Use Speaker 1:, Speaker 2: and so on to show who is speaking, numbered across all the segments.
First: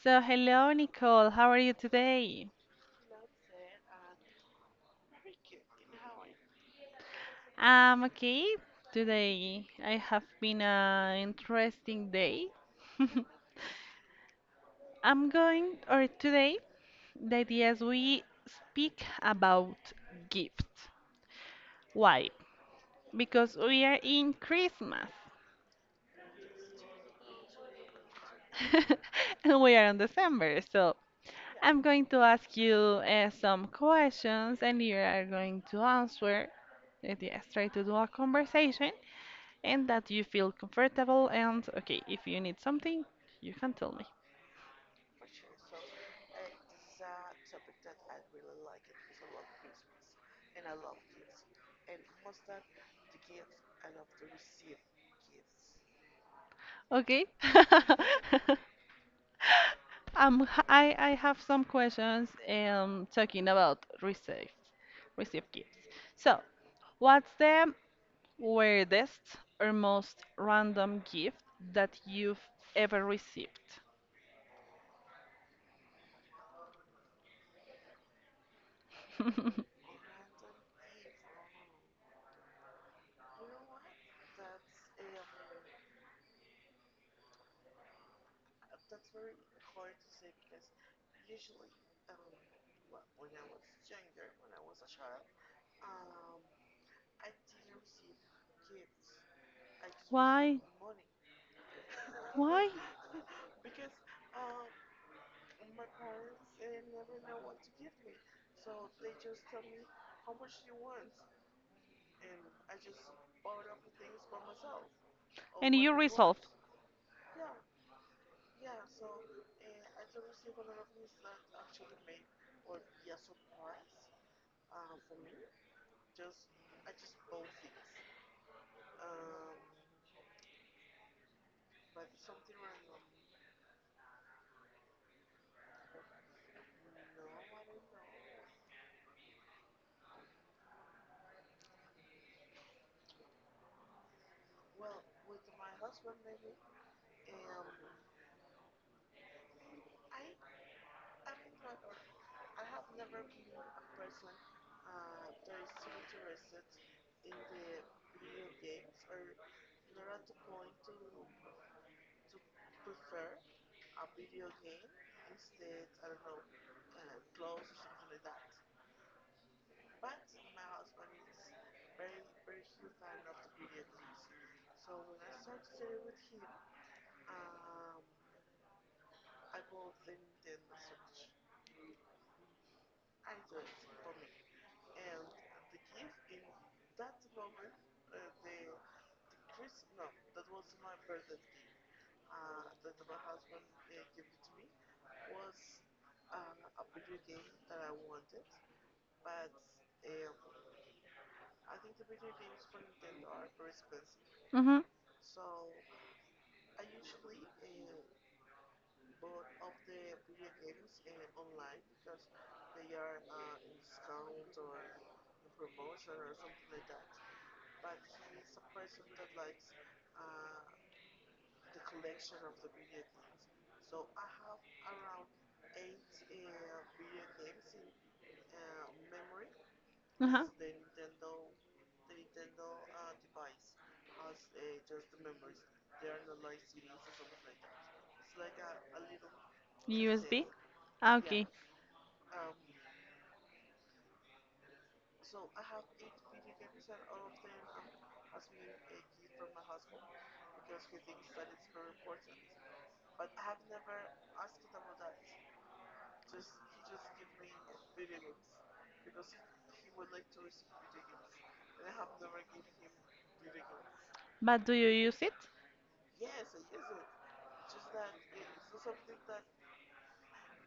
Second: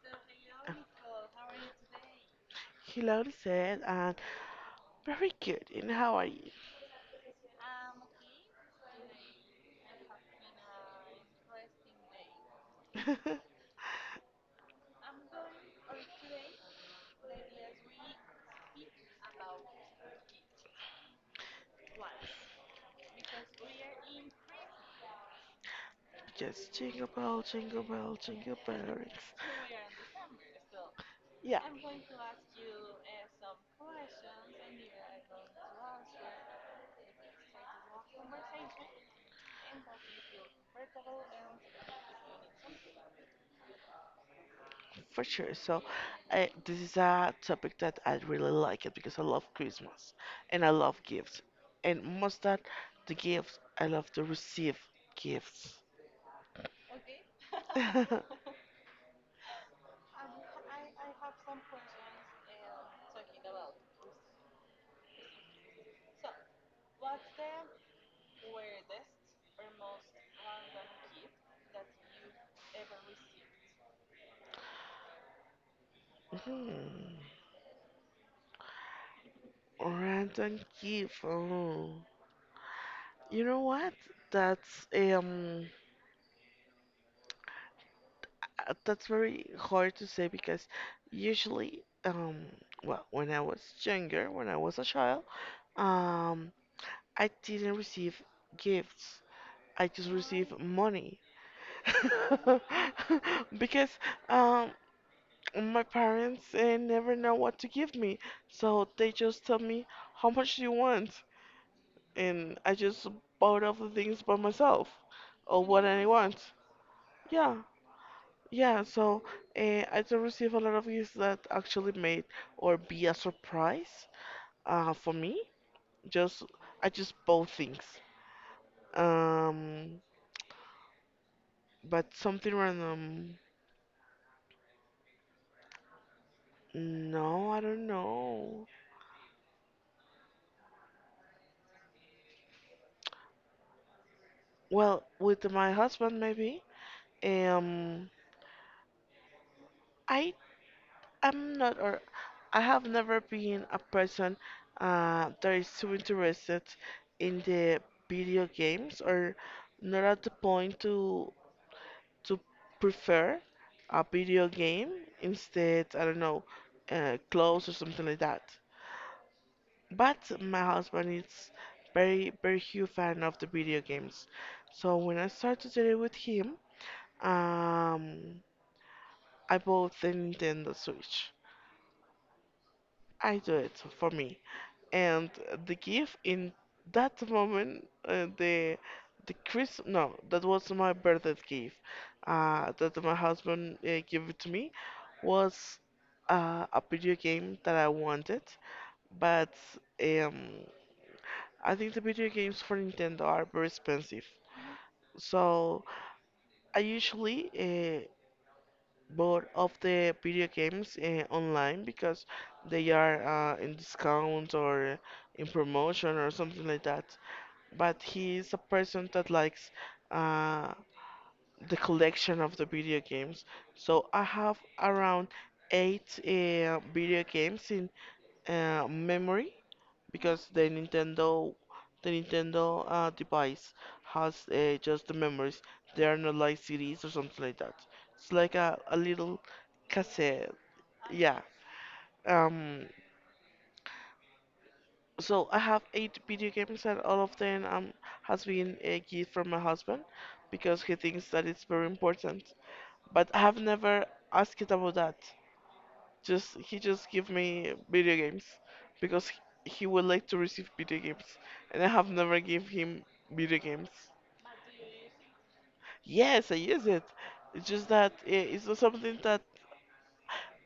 Speaker 1: So, hello, Nicole. How are you today?
Speaker 2: Hello, said, and very good. And how are you?
Speaker 1: I'm okay. Today I have been an interesting day. I'm going, or today, the idea is we speak about gifts. Why? Because we are in Christmas
Speaker 2: Just jingle bell, jingle bell, jingle bell rings.
Speaker 1: and we are in December. So,
Speaker 2: Yeah,
Speaker 1: I'm going to ask you some questions and you are going to answer. Yes, try to do a conversation. And that you feel comfortable and okay, if you need something, you can tell me.
Speaker 2: for sure. So, this is a topic that I really like it because I love Christmas and I love gifts. And most that the gifts, I love to receive gifts.
Speaker 1: Okay. I have some questions talking about receive, receive gifts. So, what's the weirdest or most random gift that you've ever received?
Speaker 2: Mhm. Random gift. Oh. You know what? That's that's very hard to say because usually, well, when I was younger, when I was a child, um I didn't receive gifts. I just received
Speaker 1: Why?
Speaker 2: money.
Speaker 1: Why?
Speaker 2: Because um my parents never know what to give me. So they just tell me how much do you want, and I just bought all the things by myself or
Speaker 1: And
Speaker 2: what
Speaker 1: you
Speaker 2: I
Speaker 1: resolve.
Speaker 2: want. Yeah, Yeah, so I do receive a lot of gifts that actually made or be a surprise for me. Just I just bought things. Um, but something random. No, I don't know. Well, with my husband maybe. Um, I am not, or I have never been a person that is too interested in the video games, or not at the point to prefer a video game instead, I don't know, clothes or something like that. But my husband is very, very huge fan of the video games. So when I started to it with him, um, I bought the Nintendo Switch. I do it for me, and the gift in that moment, the Chris no that was my birthday gift that my husband gave it to me, was a video game that I wanted, but um, I think the video games for Nintendo are very expensive,
Speaker 1: Mm-hmm.
Speaker 2: so I usually bought of the video games online because they are in discount or in promotion or something like that, but he is a person that likes uh, the collection of the video games. So I have around eight video games in memory
Speaker 1: Uh-huh.
Speaker 2: because the Nintendo device has just the memories. They are not like CDs or something like that. It's like a little
Speaker 1: USB?
Speaker 2: cassette.
Speaker 1: Ah,
Speaker 2: Yeah.
Speaker 1: okay.
Speaker 2: Um, So I have eight video games, and all of them has been a gift from my husband because he thinks that it's very important. But I have never asked it about that. Just he just give me video games because he would like to receive video games, and I have never give him video games.
Speaker 1: But do you use it?
Speaker 2: Yes, I use it. It's just that it's not something that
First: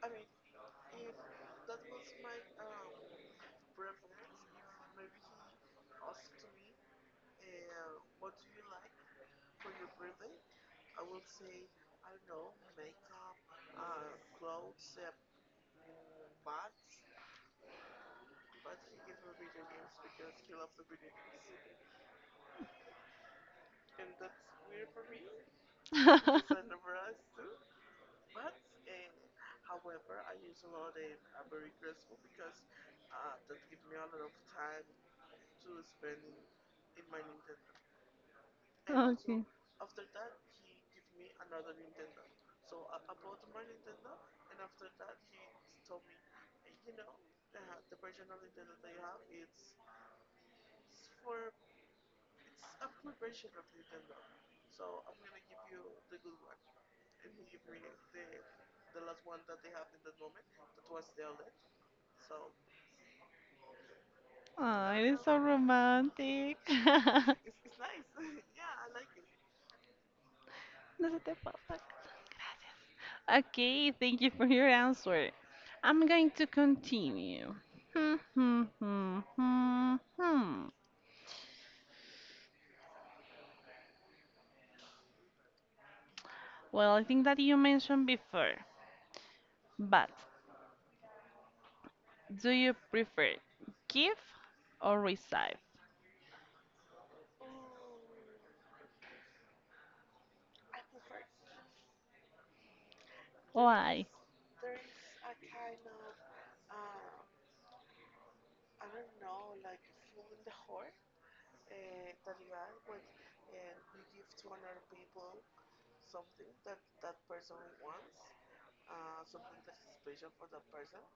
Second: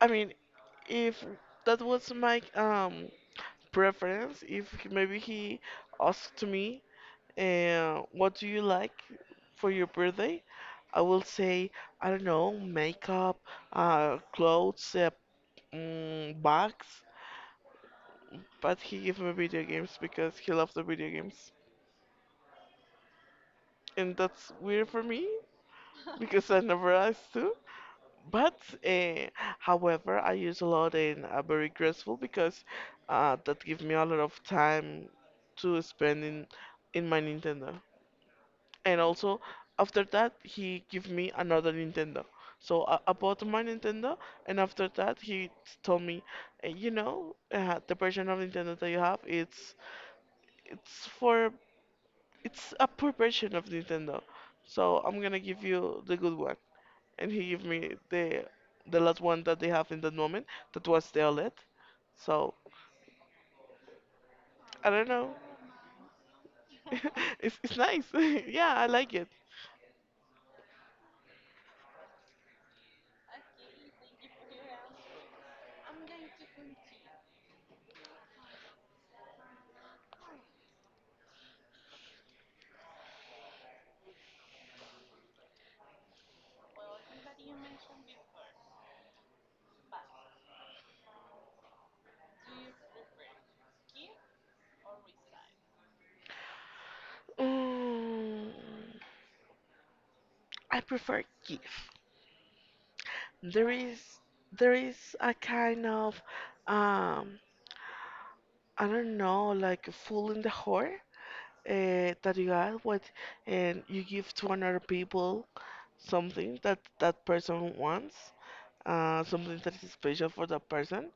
Speaker 2: I mean, if that was my preference, if maybe he asked me, uh, what do you like for your birthday? I will say, I don't know, makeup, clothes, mm, bags. But he gave me video games because he loves the video games. And that's weird for me because I never asked to. But, uh, however, I use a lot, and I'm very grateful because that gives me a lot of time to spend in my Nintendo. And also,
Speaker 1: Okay.
Speaker 2: after that, he give me another Nintendo. So I bought my Nintendo, and after that, he told me, you know, the version of Nintendo that you have, it's for it's a poor version of Nintendo. So I'm gonna give you the good one." And he gave me the last one that they have in that moment, that was the OLED. So I
Speaker 1: Oh,
Speaker 2: don't
Speaker 1: eres
Speaker 2: know,
Speaker 1: so romantic.
Speaker 2: it's nice. Yeah, I like it.
Speaker 1: No se te pasa. Okay, thank you for your answer. I'm going to continue. Hmm, hmm, hmm, hmm, hmm. Well, I think that you mentioned before, but do you prefer give or receive?
Speaker 2: Mm, I prefer GIF. there is
Speaker 1: Why?
Speaker 2: there is a kind of um I don't know, like a fool in the whore that you have what, and you give to another people something that that person wants, something that is special for that person,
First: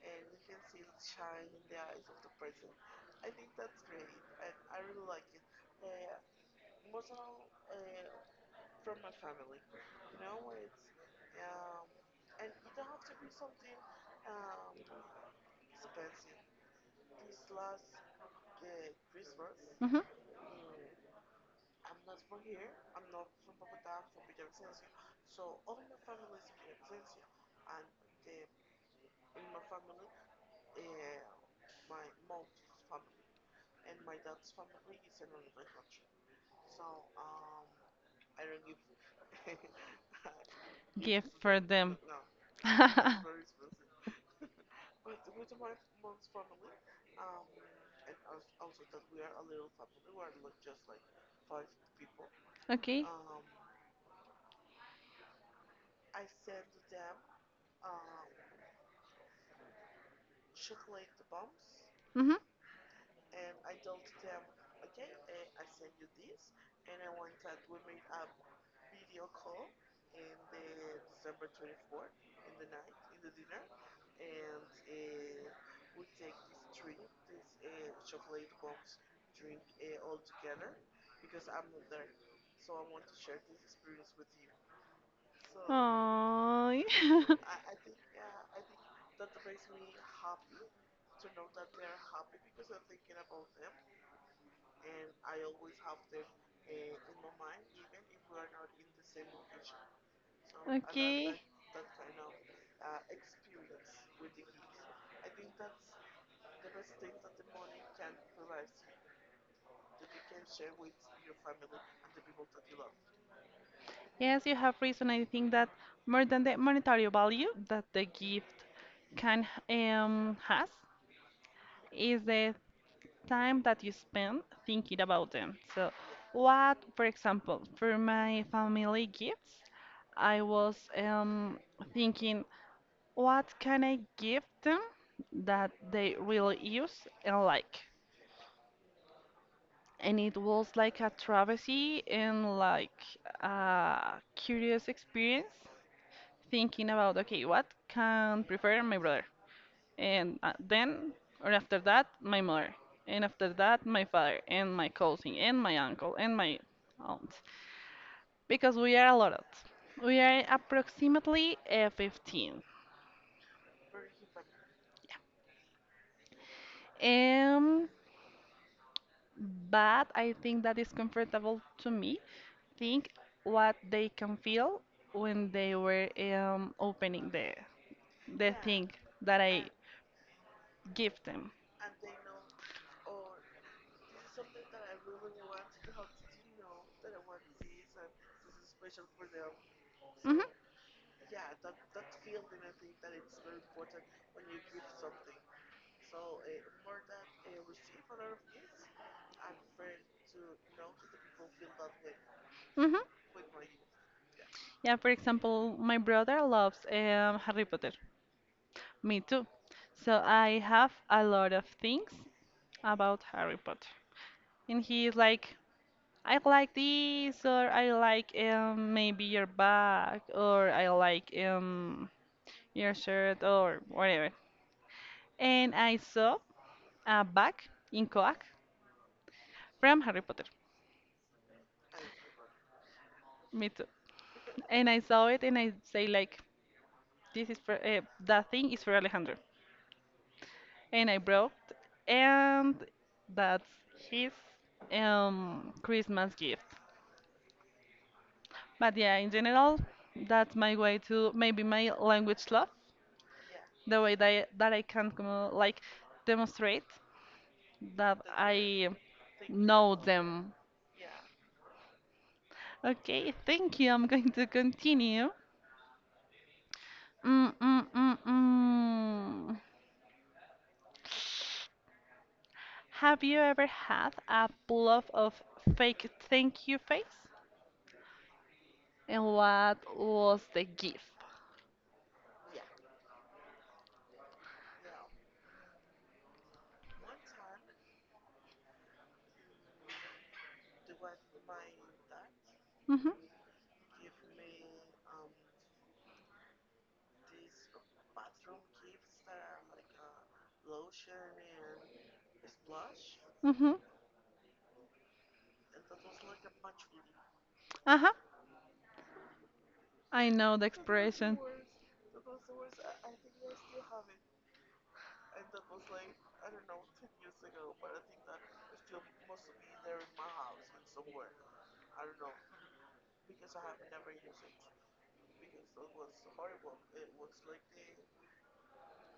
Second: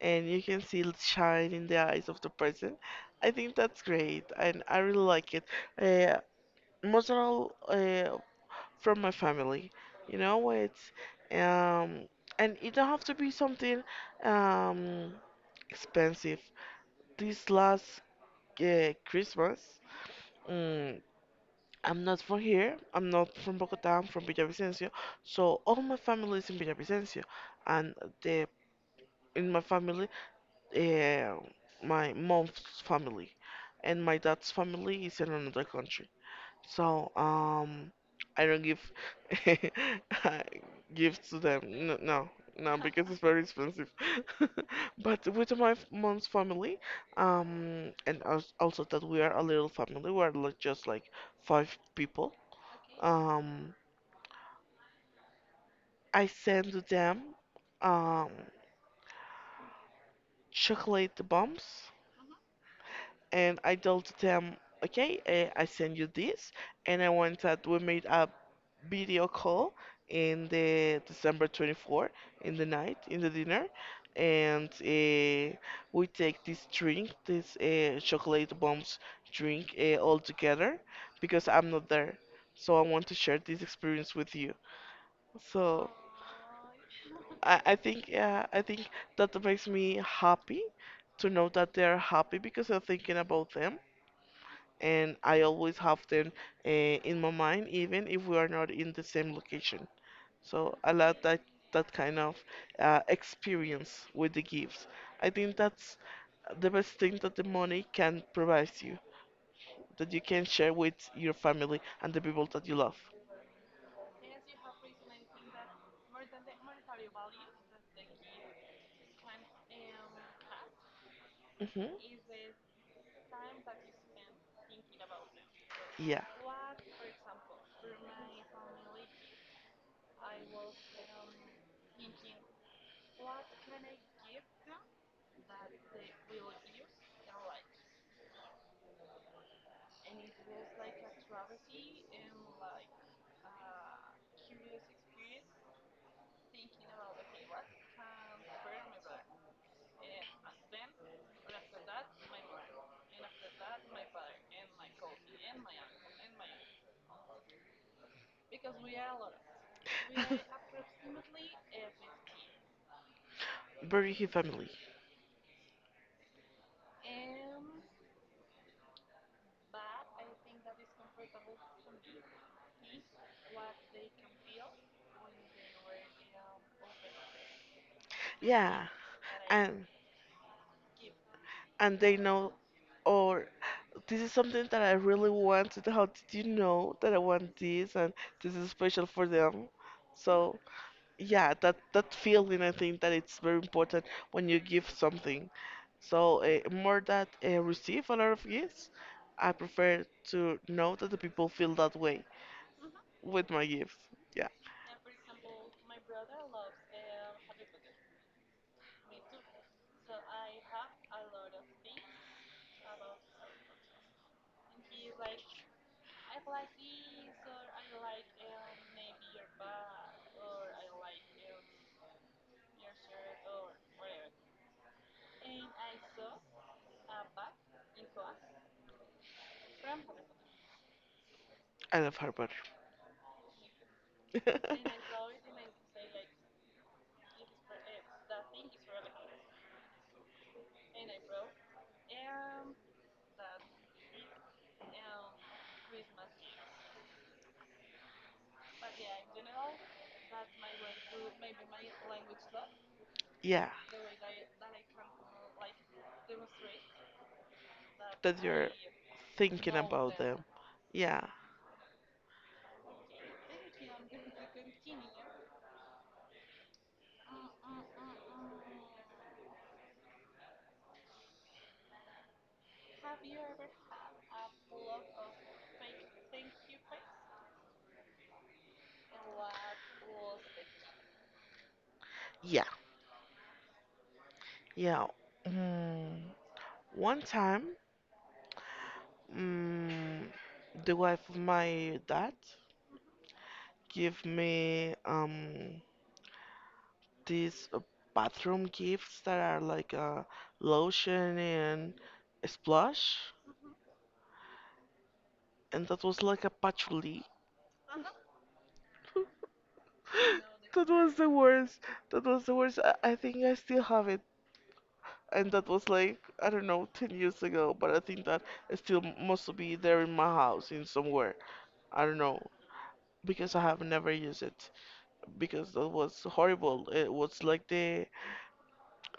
Speaker 2: and you can see it shine in the eyes of the person. I think that's great, and I really like it, uh, most of all, from my family. You know, it's um, and it don't have to be something um expensive. This last Christmas,
Speaker 1: Mm-hmm.
Speaker 2: mm, I'm not from here. I'm not from Bogota. I'm from Villavicencio. So all my family is in Villavicencio, and the in my family, uh, my mom's family, and my dad's family is in another country. So, I don't give I
Speaker 1: Give
Speaker 2: gifts to
Speaker 1: for
Speaker 2: them.
Speaker 1: them.
Speaker 2: No, no, because it's very expensive. But with my mom's family, and also, that we are a little family, we are like just like five people.
Speaker 1: Okay.
Speaker 2: Um, I send them um chocolate bombs,
Speaker 1: Mm-hmm.
Speaker 2: and I told them, okay, eh, I send you this, and I want that we made a video call in the December 24th, in the night in the dinner, and we take this drink, this chocolate bombs drink, all together because I'm not there, so I want to share this experience with you. So
Speaker 1: So,
Speaker 2: I think that makes me happy to know that they're happy because I'm thinking about them, and I always have them in my mind, even if we are not in the same location. So I love
Speaker 1: okay.
Speaker 2: that, that kind of experience with the gifts. I think that's the best thing that the money can provide you, that you can share with your family and the people that you love.
Speaker 1: Yes, you have reason. I think that more than the monetary value that the gift can has
Speaker 2: Hmm.
Speaker 1: is the time that you spend thinking about them. So,
Speaker 2: Yeah,
Speaker 1: what, for example, for my family gifts, I was thinking, what can I give them that they really use and like? And it was like a travesty and like a curious experience thinking about okay what can prefer my brother and then or after that my mother and after that my father and my cousin and my uncle and my aunt because we are a lot, we are approximately 15
Speaker 2: bury his family.
Speaker 1: um but I think that is comfortable to me think what they can feel when they were opening the
Speaker 2: Yeah,
Speaker 1: thing that I
Speaker 2: and
Speaker 1: give them.
Speaker 2: and they know, or this is something that I really wanted. How did you know that I want this, and this is special for them?
Speaker 1: Mhm,
Speaker 2: So yeah, that that feeling, I think that it's very important when you give something. So more that receive a lot of gifts, I prefer to know that the people feel that way
Speaker 1: mhm.
Speaker 2: with my gifts. Yeah,
Speaker 1: Yeah, for example, my brother loves Harry Potter. Me too. So I have a lot of things about Harry Potter, and he is like, I like this, or I like maybe your bag, or I like your shirt, or whatever. And I saw a bag in Coac from Harry Potter.
Speaker 2: I love her better.
Speaker 1: Me too. And I saw it and I say like, this is for that thing is for Alejandro. And I brought, and that's his Christmas gift. But yeah, in general, that's my way to maybe my language love,
Speaker 2: Yeah,
Speaker 1: the way that I, that like demonstrate that
Speaker 2: that you're
Speaker 1: I
Speaker 2: thinking
Speaker 1: know
Speaker 2: about them.
Speaker 1: them.
Speaker 2: Yeah.
Speaker 1: Okay, thank you. I'm going to continue. Mm, mm, mm, mm. Have you ever had a bluff of fake thank you face? And what was the gift?
Speaker 2: Yeah. Yeah. Mm, one time, mm, the wife of my dad
Speaker 1: Mm-hmm.
Speaker 2: give me these bathroom gifts that are like a lotion and a splash,
Speaker 1: Mm-hmm.
Speaker 2: and that was like a patchouli.
Speaker 1: Uh-huh. I know the
Speaker 2: That was the
Speaker 1: expression.
Speaker 2: worst. That was the worst. I think I still have it. And that was like, I don't know, 10 years ago, but I think that it still must be there in my house in somewhere. I don't know, because I have never used it. Because that was horrible. It was like the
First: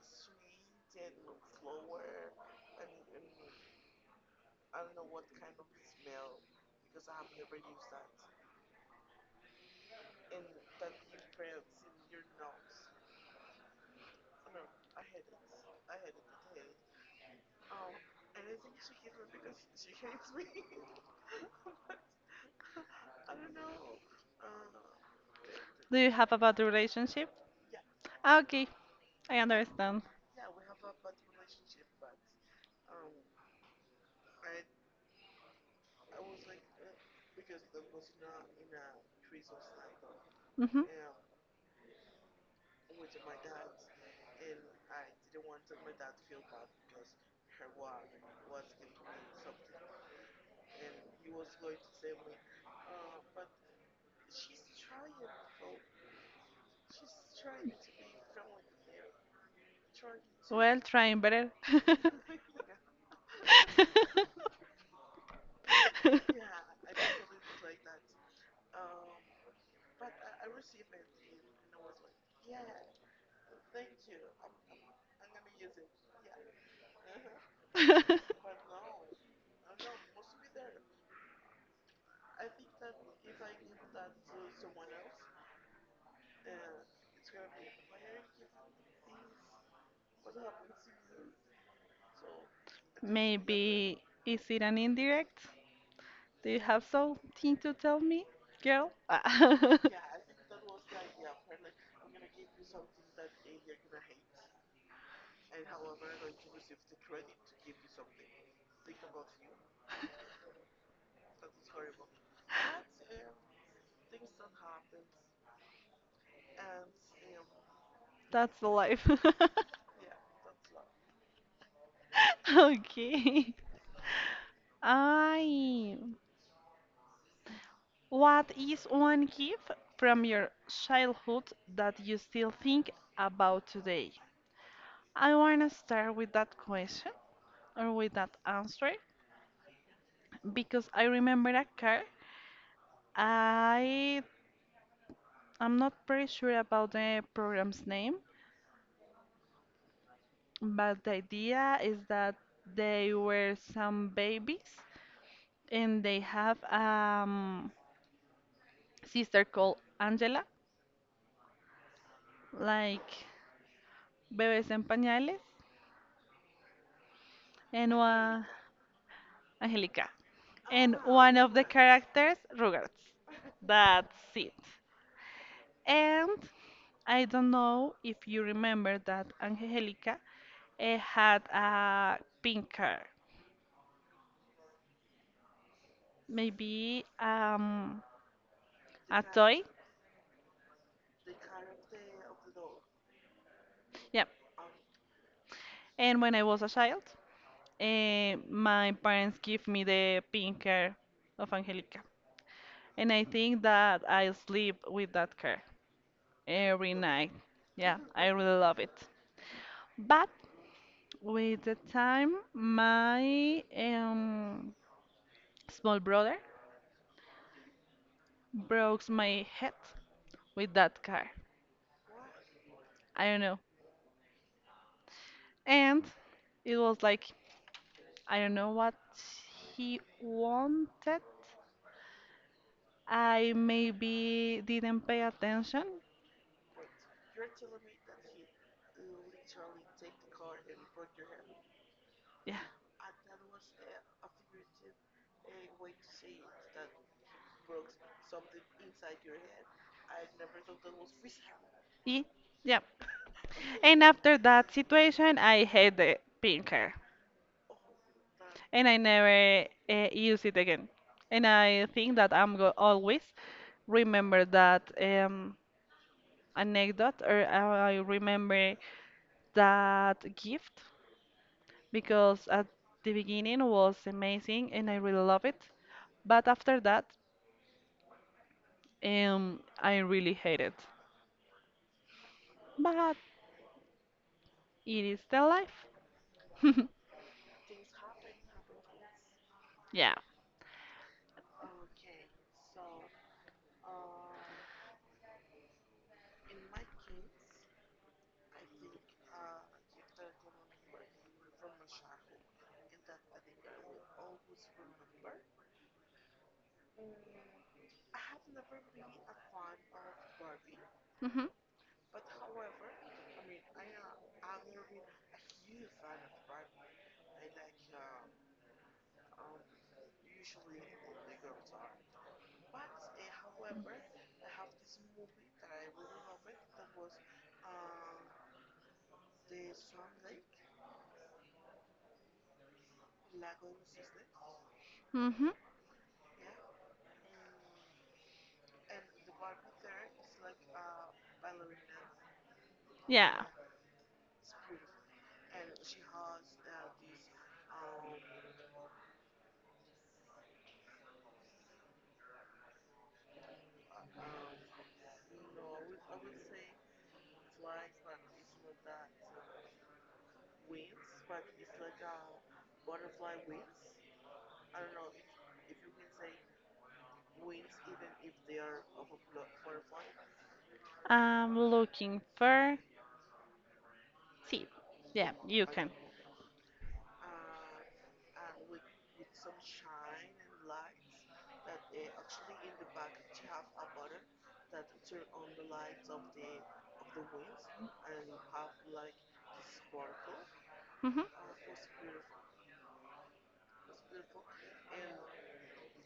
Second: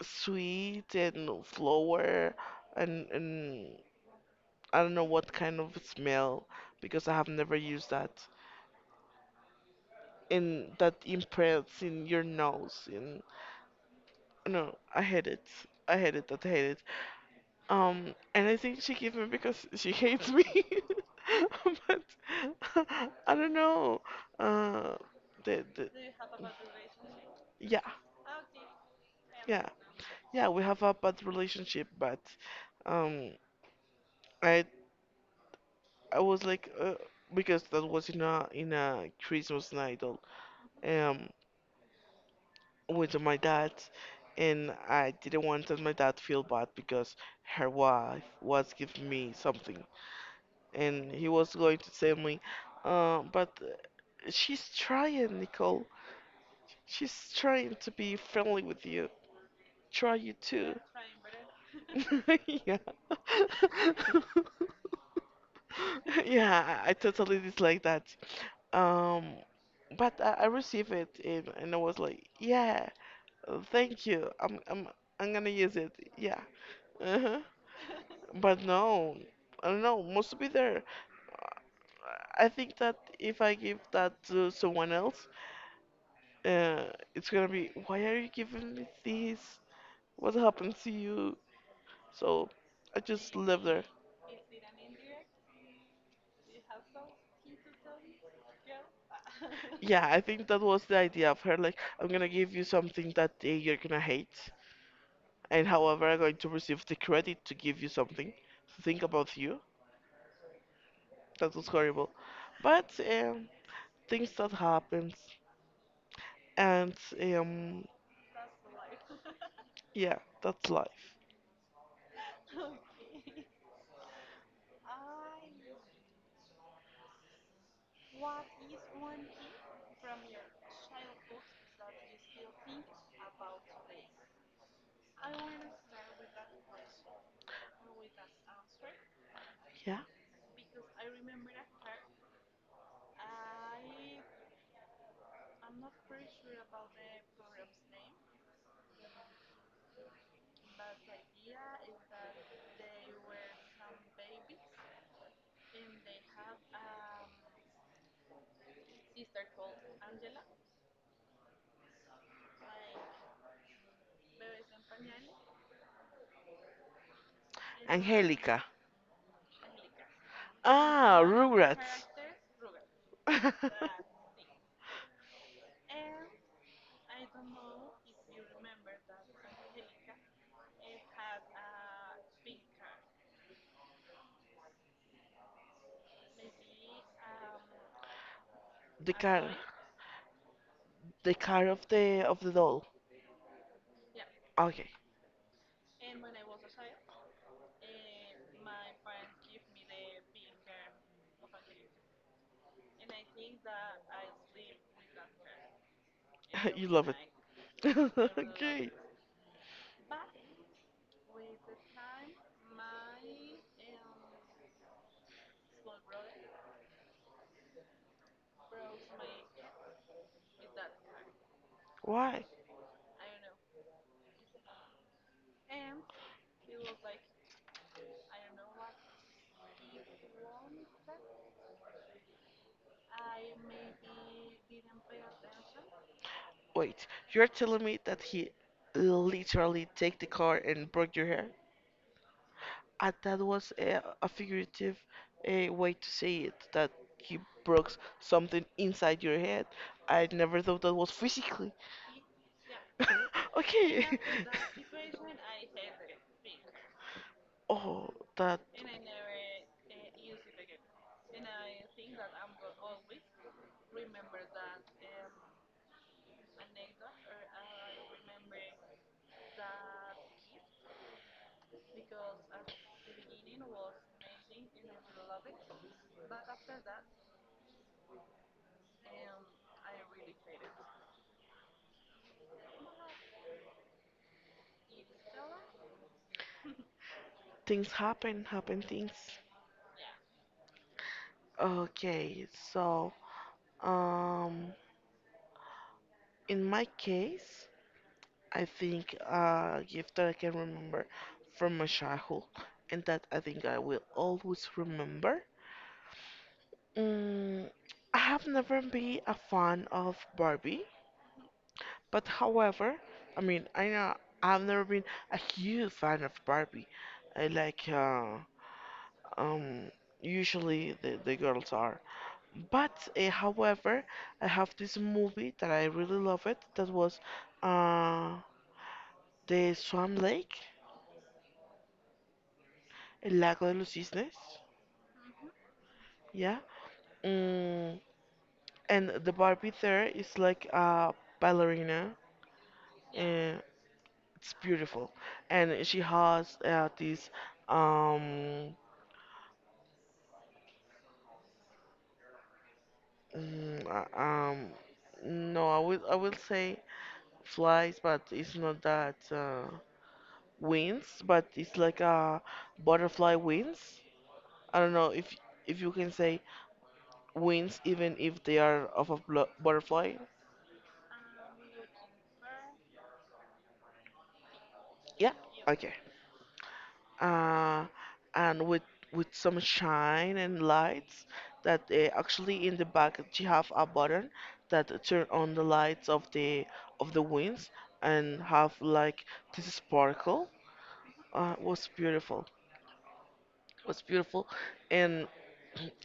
Speaker 2: sweet and flower, and I don't know what kind of smell because I have never used that. And that imprints in your nose. And no, I hate it. I hate it. I hate it. And I think she gave me because she hates me. But I don't know. Uh, the, the,
Speaker 1: Do you have a bad relationship?
Speaker 2: yeah,
Speaker 1: Ah, okay, I
Speaker 2: yeah,
Speaker 1: understand.
Speaker 2: yeah. We have a bad relationship, but um, I I was like, because that was in a Christmas night.
Speaker 1: Mm-hmm.
Speaker 2: Um, with my dad, and I didn't want that my dad feel bad because her wife was giving me something, and he was going to tell me, but she's trying, Nicole, she's trying to be friendly with you, try you too.
Speaker 1: Well, trying better.
Speaker 2: Yeah. Yeah, I totally dislike that, um but I received it, and I was like, yeah, uh, thank you. I'm gonna use it. Yeah. Uh-huh. But no, I don't know. Must be there. I think that if I give that to someone else, uh, it's gonna be, why are you giving me this? What happened to you? So I just live there.
Speaker 1: Maybe is it an indirect? Do you have something to tell me, girl? Ah.
Speaker 2: Yeah, I think that was the idea of her. Like, I'm gonna give you something that you're gonna hate, and however, I'm going to receive the credit to give you something to think about you. That was horrible, but things that happens, and um,
Speaker 1: That's the life.
Speaker 2: yeah, that's life.
Speaker 1: Okay. I. What is one gift from your childhood that you still think about today? I want to start with that question or with that answer
Speaker 2: Yeah.
Speaker 1: because I remember a car. I I'm not pretty sure about the program's name, but the idea is that they were some babies and they have sister called Angela, like Bebes en Pañales, and
Speaker 2: Angelica.
Speaker 1: Angelica. And
Speaker 2: Ah,
Speaker 1: one of the
Speaker 2: Rugrats.
Speaker 1: characters, Rugrats. That's it. And I don't know if you remember that Angelica had a pink car, maybe
Speaker 2: the
Speaker 1: a
Speaker 2: car,
Speaker 1: toy.
Speaker 2: the car of the doll.
Speaker 1: Yeah.
Speaker 2: Okay,
Speaker 1: And when I was a child, my parents gave me the pink car of Angelica. And I think that I sleep with that car
Speaker 2: you
Speaker 1: every
Speaker 2: love
Speaker 1: night. Yeah,
Speaker 2: it.
Speaker 1: I really love
Speaker 2: Okay.
Speaker 1: it. But with the time, my small brother broke my head with that car.
Speaker 2: Why?
Speaker 1: I don't know. And it was like, I don't know what he wanted. I maybe didn't pay attention.
Speaker 2: Wait, you're telling me that he literally take the car and broke your hair?
Speaker 1: Yeah.
Speaker 2: And that was a figurative way to say it, that he broke something inside your head. I never thought that was physically.
Speaker 1: Ye- Yeah. And
Speaker 2: Okay.
Speaker 1: after that situation, I hate the pink car.
Speaker 2: Oh, that
Speaker 1: And I never use it again. And I think that I'm go always remember that anecdote or I remember that gift because at the beginning was amazing and I really love it. But after that, I really hate it. But it is the life.
Speaker 2: things happen, happen things.
Speaker 1: Yeah.
Speaker 2: Okay, so um, in my case, I think a gift that I can remember from my childhood, and that I think I will always remember. Mm, I have never been a fan of Barbie,
Speaker 1: Mhm.
Speaker 2: but however, I mean, I know I've never been a huge fan of Barbie. I like, um, usually the girls are. But however, I have this movie that I really love it. That was, uh, the Swan Lake, El Lago de los Cisnes.
Speaker 1: Mhm.
Speaker 2: Yeah. Mm, and the Barbie there is like a ballerina.
Speaker 1: Yeah.
Speaker 2: Eh, it's beautiful, and she has this um mm, uh, um no, I will say flies, but it's not that wings, but it's like a butterfly wings. I don't know if you can say wings even if they are of a butterfly.
Speaker 1: I'm looking for. See. Yeah,
Speaker 2: Yeah.
Speaker 1: you can.
Speaker 2: Okay. uh, and with some shine and lights that actually in the back you have a button that turn on the lights of the wings and have like this sparkle.
Speaker 1: Mhm.
Speaker 2: Was beautiful, was beautiful, and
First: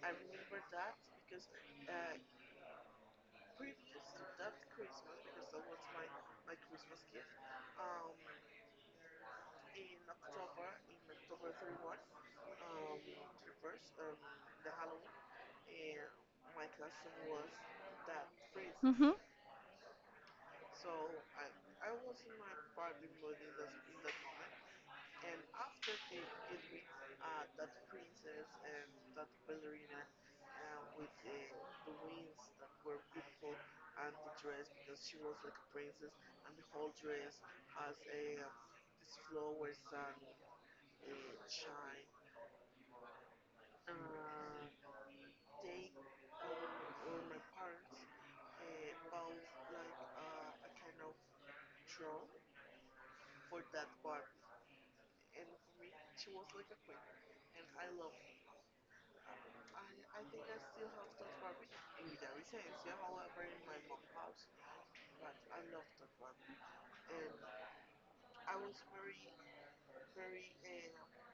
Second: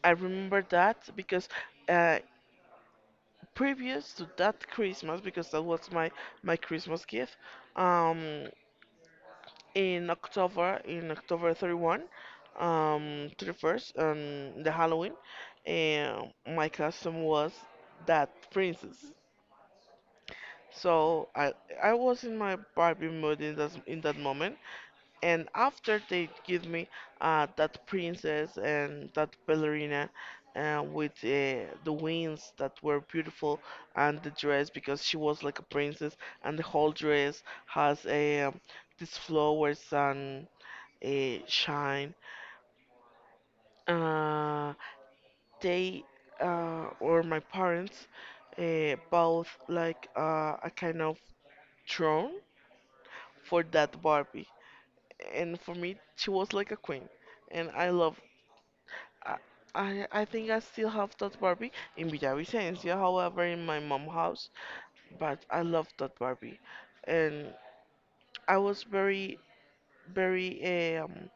Speaker 2: I remember that because uh, previous to that Christmas, because that was my my Christmas gift um in October, in October 31, 31st, on the Halloween, and my costume was that princess.
Speaker 1: Mhm.
Speaker 2: So I was in my Barbie mood in that moment, and after they give me that princess and that ballerina with the wings that were beautiful, and the dress, because she was like a princess and the whole dress has a these flowers and shine. Uh, they Or my parents bought like a kind of throne for that Barbie, and for me she was like a queen, and I love. I I think I still have that Barbie in Villavicencio, however, in my mom house, but I love that Barbie, and I was very very. eh, Um,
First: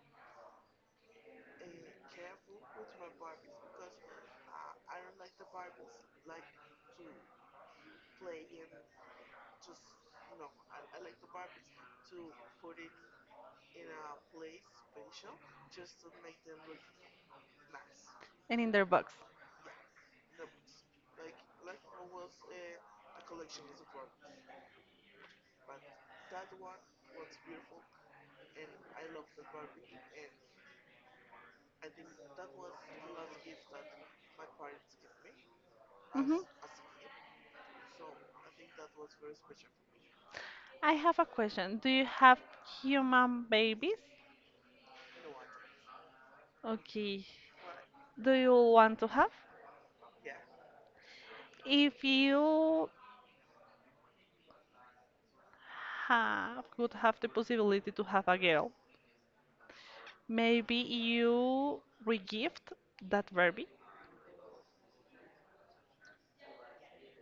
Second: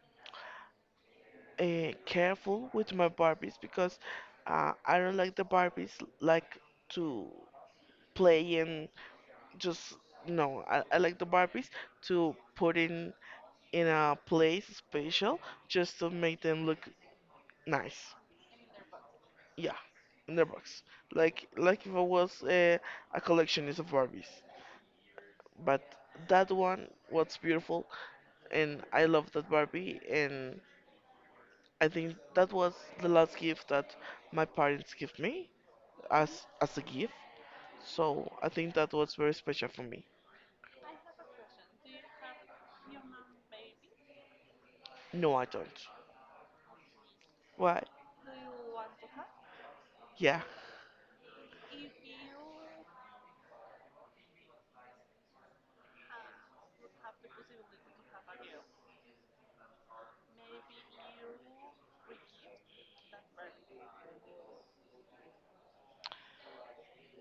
Speaker 2: uh, careful with my Barbies because I don't like the Barbies like to play and just no. I like the Barbies to put in a place special, just to make them look nice.
Speaker 1: And in their box.
Speaker 2: Yeah, in their box, like if I was a collectionist of Barbies. But that one was beautiful, and I love that Barbie and. I think that was the last gift that my parents gave me
Speaker 1: Hmm.
Speaker 2: as a gift. So I think that was very special for me.
Speaker 1: I have a question. Do you have human babies?
Speaker 2: No, I don't.
Speaker 1: Okay.
Speaker 2: Why?
Speaker 1: Do you want to have?
Speaker 2: Yeah,
Speaker 1: If you have could have the possibility to have a girl, maybe you regift that baby.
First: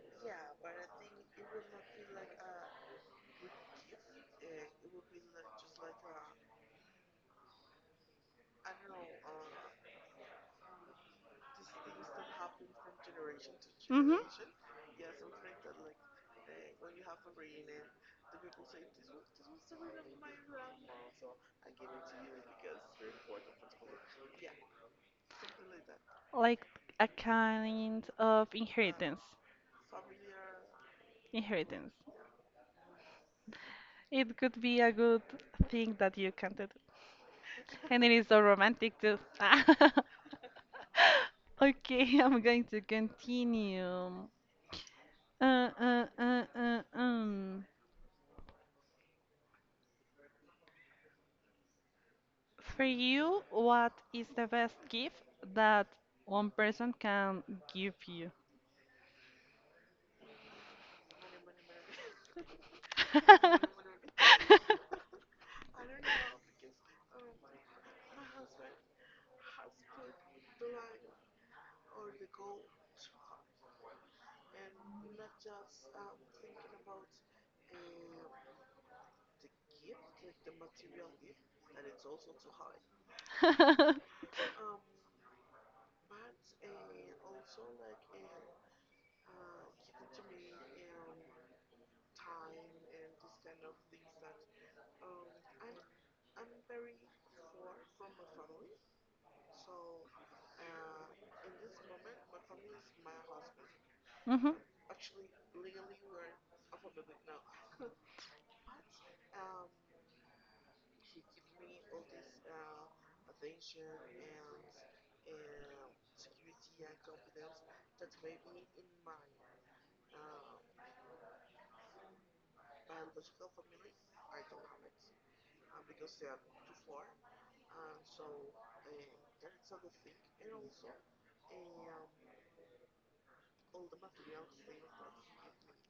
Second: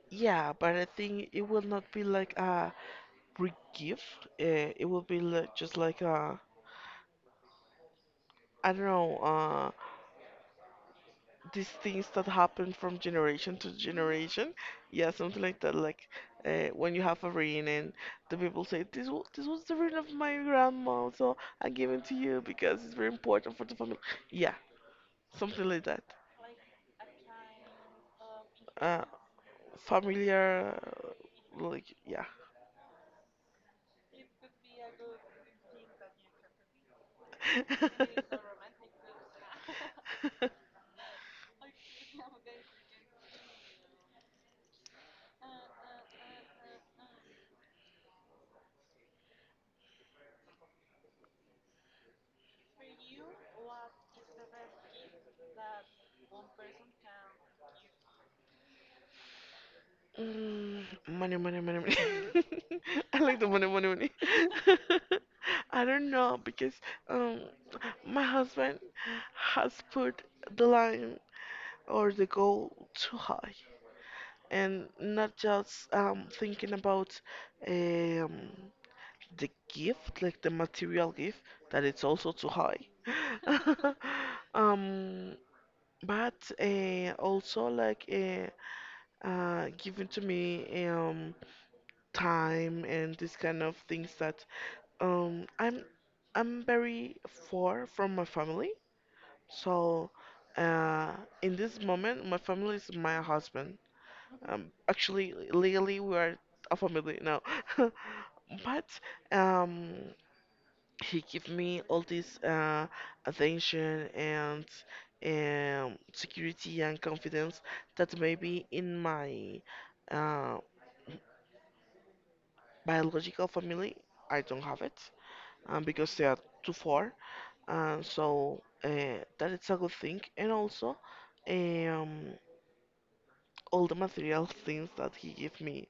Speaker 2: yeah, but I think it will not be like a big gift. It will be like, just like, a I don't know. These things that happen from generation to
Speaker 1: Hmm.
Speaker 2: generation. Yeah, something like that. Like when you have a ring and the people say, this this was the ring of my grandma, so I give it to you because it's very important for the family. Yeah, something like that.
Speaker 1: Like a kind of
Speaker 2: Uh,
Speaker 1: inheritance.
Speaker 2: Familiar, like,
Speaker 1: Inheritance.
Speaker 2: yeah.
Speaker 1: It could be a good thing that you can do. And it is so romantic too. Okay, I'm going to continue. Uh, uh, uh, uh, um. For you, what is the best gift that one person can give you?
Speaker 2: Mm, money, money, money, money. I like the money, money, money. I don't know because um, my husband has put the line or the goal too high, and not just thinking about um the gift, like the material gift, that it's also too high. um, but also like giving to me time and this kind of things that I'm very far from my family. So uh, in this moment, my family is my husband.
Speaker 1: Mm-hmm.
Speaker 2: Actually, legally, we are a family now. But um, he give me all this attention and security and confidence that maybe in my uh, biological family I don't have it because they are too far. Uh, so uh, that is a good thing. And also um, all the material things that he give me.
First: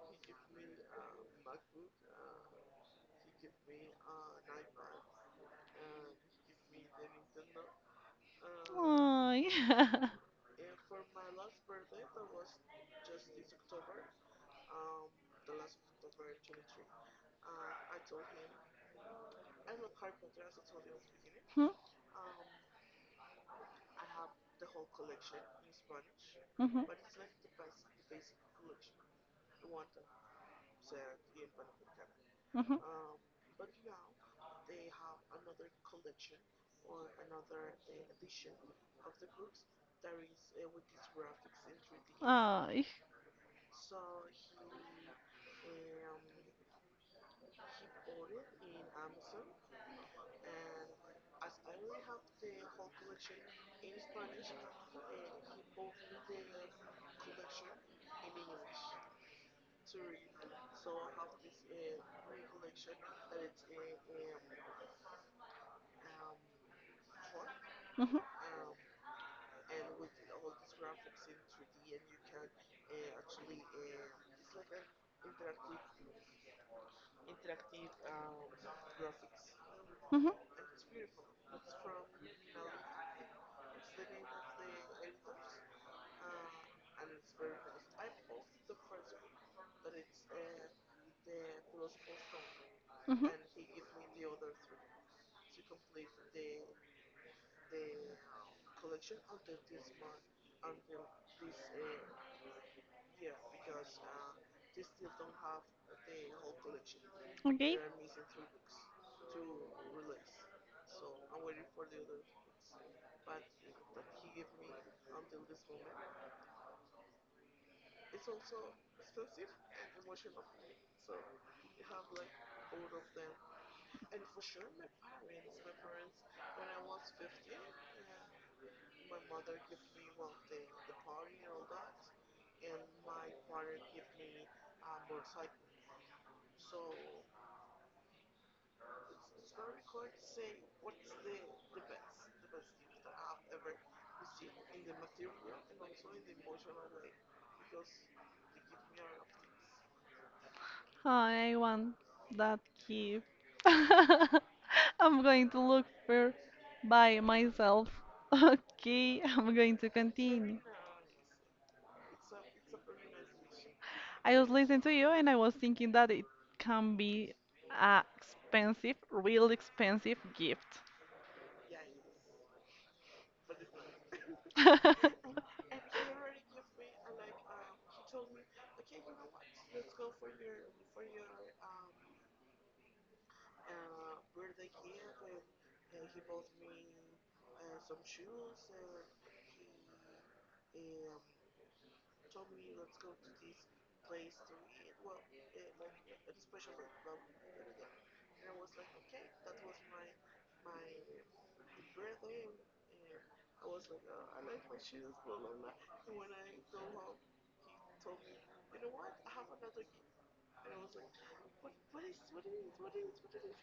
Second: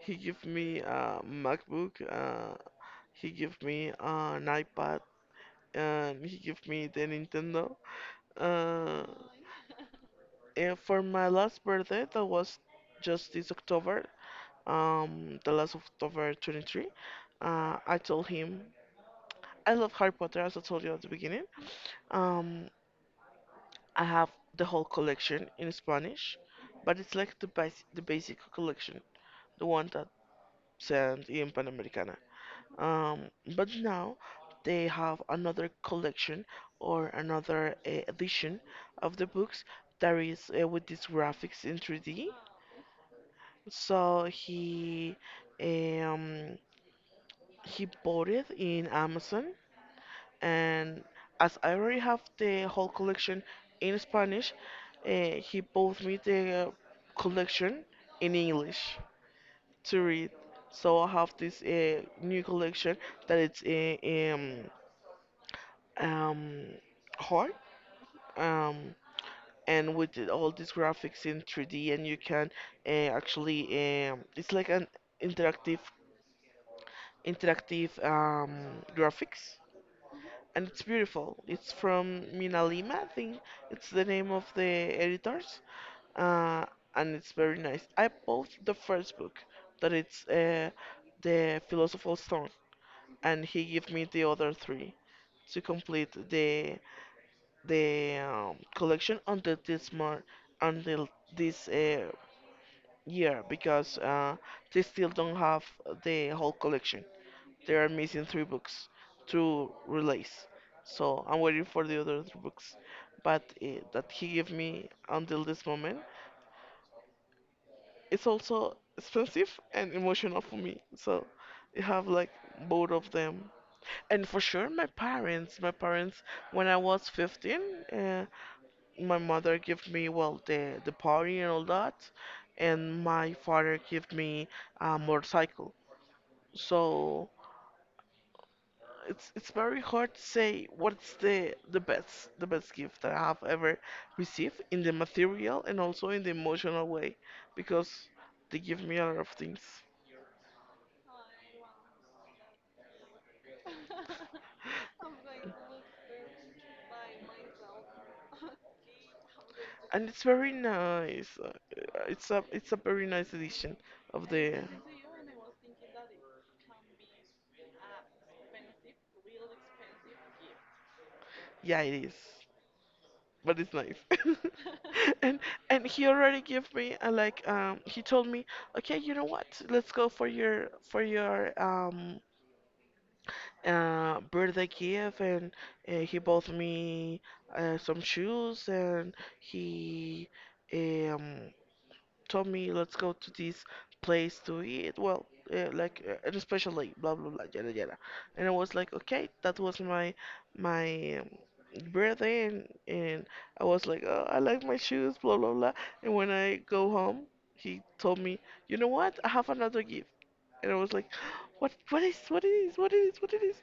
Speaker 2: He give me a MacBook. He give me an iPad. And he give me the Nintendo. Uh,
Speaker 1: Oh, yeah.
Speaker 2: and for my last birthday, that was just this October, the last of October 23, I told him I love Harry Potter, as I told you at the beginning. Um, I have the whole collection in Spanish,
Speaker 1: Mm-hmm.
Speaker 2: but it's like the the basic collection, the one that sent in Panamericana.
Speaker 1: Mm-hmm. Oh,
Speaker 2: Um, but now they have another collection or another edition of the books that is with these graphics in 3D.
Speaker 1: mm-hmm.
Speaker 2: So um, he bought it in Amazon, and as I already have the whole collection in Spanish, uh, he bought me the collection in English to read. So I have this new collection that it's um, hard, um, and with all these graphics in 3D, and you can actually, it's like an interactive interactive graphics,
Speaker 1: Mm-hmm.
Speaker 2: and it's beautiful. It's from Mina Lima, I think it's the name of the editors, uh, and it's very nice. I bought the first book, that it's the Philosopher's Stone,
Speaker 1: Hmm.
Speaker 2: and he gave me the other three to complete the collection until this month, until this year, because they still don't have the whole collection. They
Speaker 1: Okay.
Speaker 2: are missing three books to release, so I'm waiting for the other three books. But that he gave me until this moment, it's also expensive and emotional for me. So you have like both of them. And for sure, my parents. My parents, when I was 15, uh, my mother gave me, well, the party and all that, and my father gave me a motorcycle. So it's very hard to say what's the the best gift that I have ever received in the material and also in the emotional way, because they give me a lot of things
Speaker 1: I want that key. I'm going to look for by myself. Okay, I'm going to
Speaker 2: and it's very
Speaker 1: continue.
Speaker 2: nice. It's a very nice edition of
Speaker 1: I was
Speaker 2: the.
Speaker 1: listening to you and I was thinking that it can be a expensive, real expensive gift.
Speaker 2: Yeah, it is. But it's nice. And he already gave me a, like, he told me, okay, you know what? Let's go for your birthday gift. And he bought me some shoes, and he um told me, let's go to this place to eat. Well, and especially blah blah blah yada yada. And I was like, okay, that was my my um, birthday, and I was like, oh, I like my shoes, blah blah blah. And when I go home, he told me, you know what? I have another gift. And I was like, what is what it is what it is what it is?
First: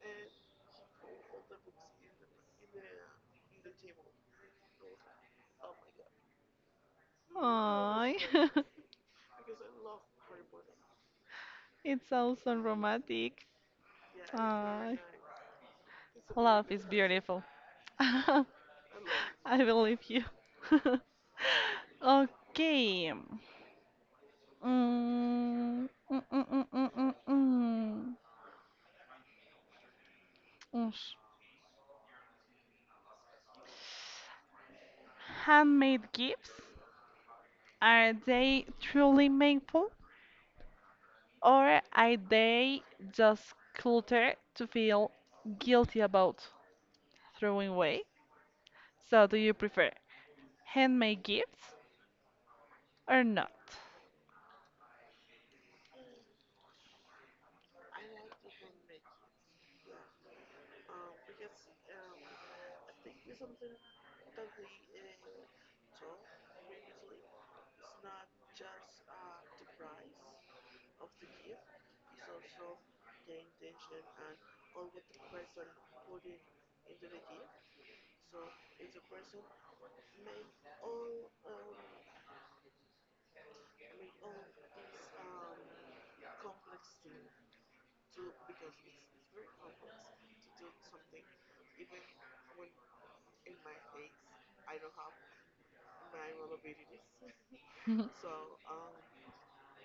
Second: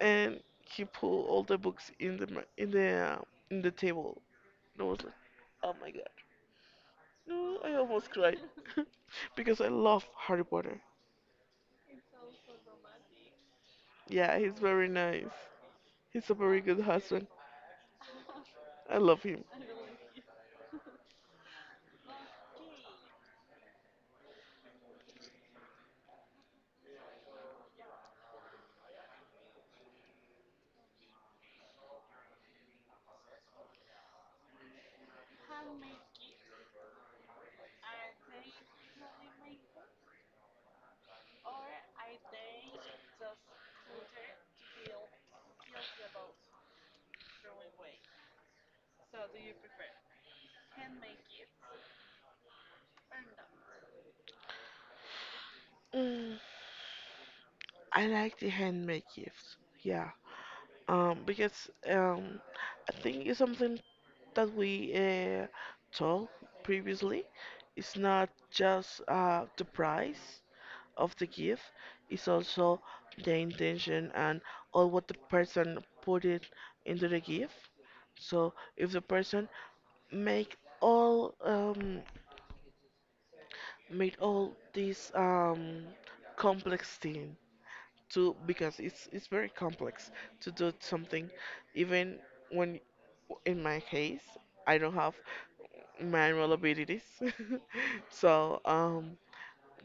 Speaker 2: And he pulled all the books in the in the in the table. And I was like, oh my god. No, I almost
Speaker 1: Ay,
Speaker 2: cried because I love Harry Potter.
Speaker 1: it sounds so romantic.
Speaker 2: Yeah, he's very
Speaker 1: Ay,
Speaker 2: nice. He's a very
Speaker 1: love
Speaker 2: good
Speaker 1: is
Speaker 2: husband.
Speaker 1: beautiful. I
Speaker 2: I love him.
Speaker 1: believe you. Okay. Mm, mm, mm, mm, mm, mm, mm. Oosh. Handmade gifts, are they truly meaningful or are they just clutter to feel guilty about throwing away? So, do you prefer handmade gifts or not?
Speaker 2: Mm, I like the handmade gifts. Yeah. Because I think it's something that we told previously. It's not just the price of the gift. It's also the intention and all what the person put it into the gift. So if the person make all made all this complex thing to, because it's very complex to do something, even when in my case I don't have manual abilities so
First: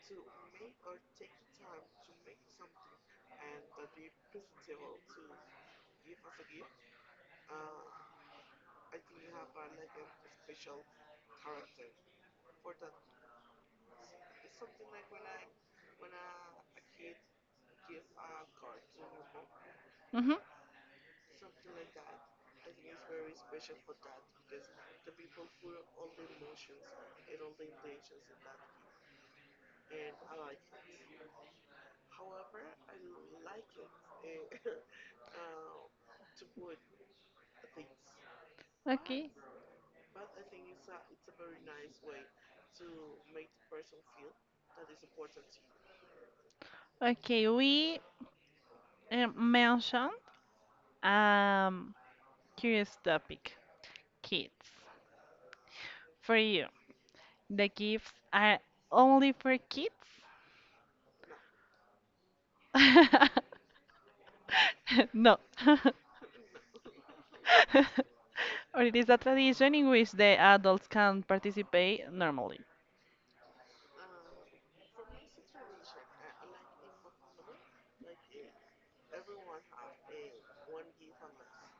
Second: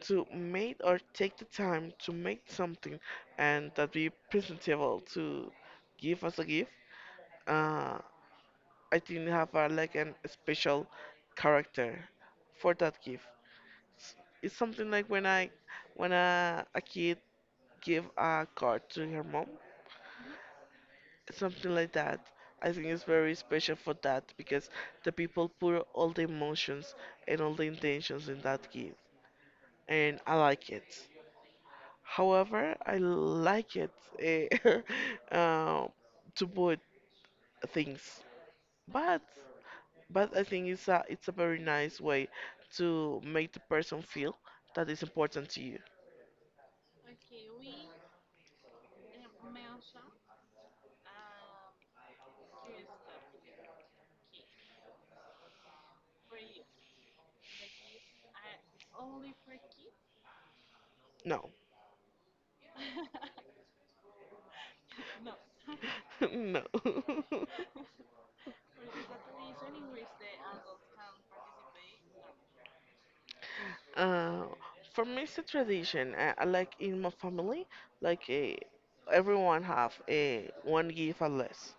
Speaker 2: to make or take the time to make something and that be presentable to give as a gift, uh I think have a, like, an special character for that gift. It's something like when when a kid give a card to her mom,
Speaker 1: Hmm.
Speaker 2: something like that. I think it's very special for that because the people put all the emotions and all the intentions in that gift, and I like it. However, I like it, eh, uh, to put things, but
Speaker 1: Okay.
Speaker 2: but I think it's a very nice way to make the person feel that is important to you.
Speaker 1: Okay, we mentioned um, curious topic kids. For you, the gifts are only for kids?
Speaker 2: No.
Speaker 1: No.
Speaker 2: No.
Speaker 1: Or it is a tradition in which the adults can participate normally.
Speaker 2: Uh, for me, it's a tradition. I like in my family, like everyone have one gift or less.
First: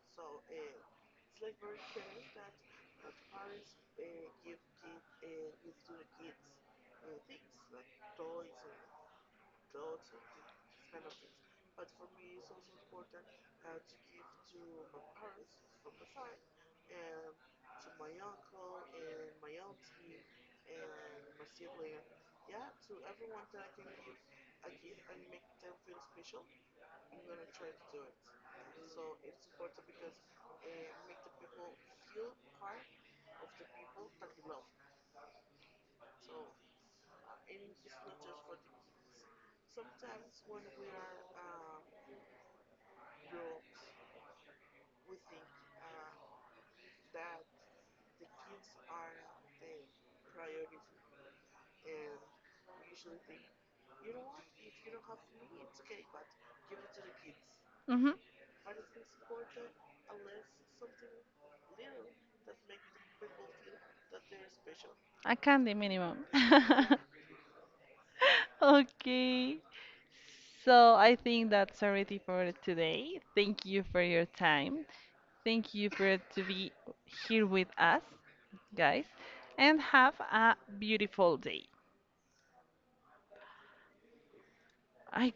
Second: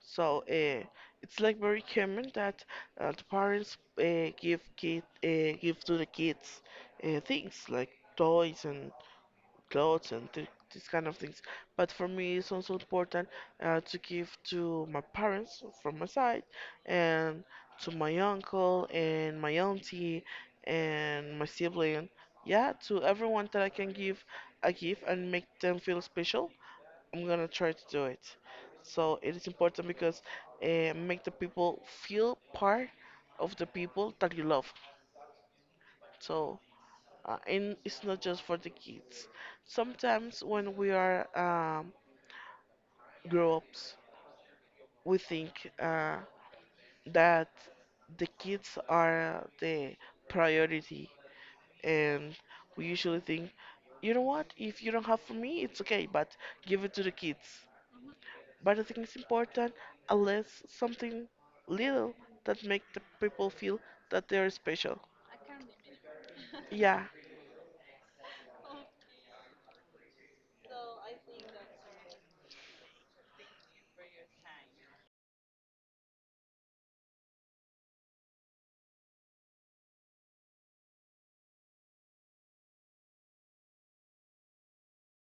Speaker 2: So it's like very common that the parents give to the kids things like toys and clothes and these kind of things. But for me, it's also important to give to my parents from my side, and to my uncle and my auntie and my sibling. Yeah, to everyone that I can give a gift and make them feel special, I'm gonna try to do it. So it is important because make the people feel part of the people that you love. So and it's not just for the kids. Sometimes when we are grown ups, we think that the kids are the priority, and we usually think, you know what, if you don't have for me, it's okay, but give it to the kids.
Speaker 1: Mm-hmm.
Speaker 2: But I think it's important, unless something little that make the people feel that they are special.
Speaker 1: A candy minimum.
Speaker 2: Yeah,
Speaker 1: Okay. So I think that's already for today. Thank you for your time. Thank you for to be here with us, guys, and have a beautiful day. I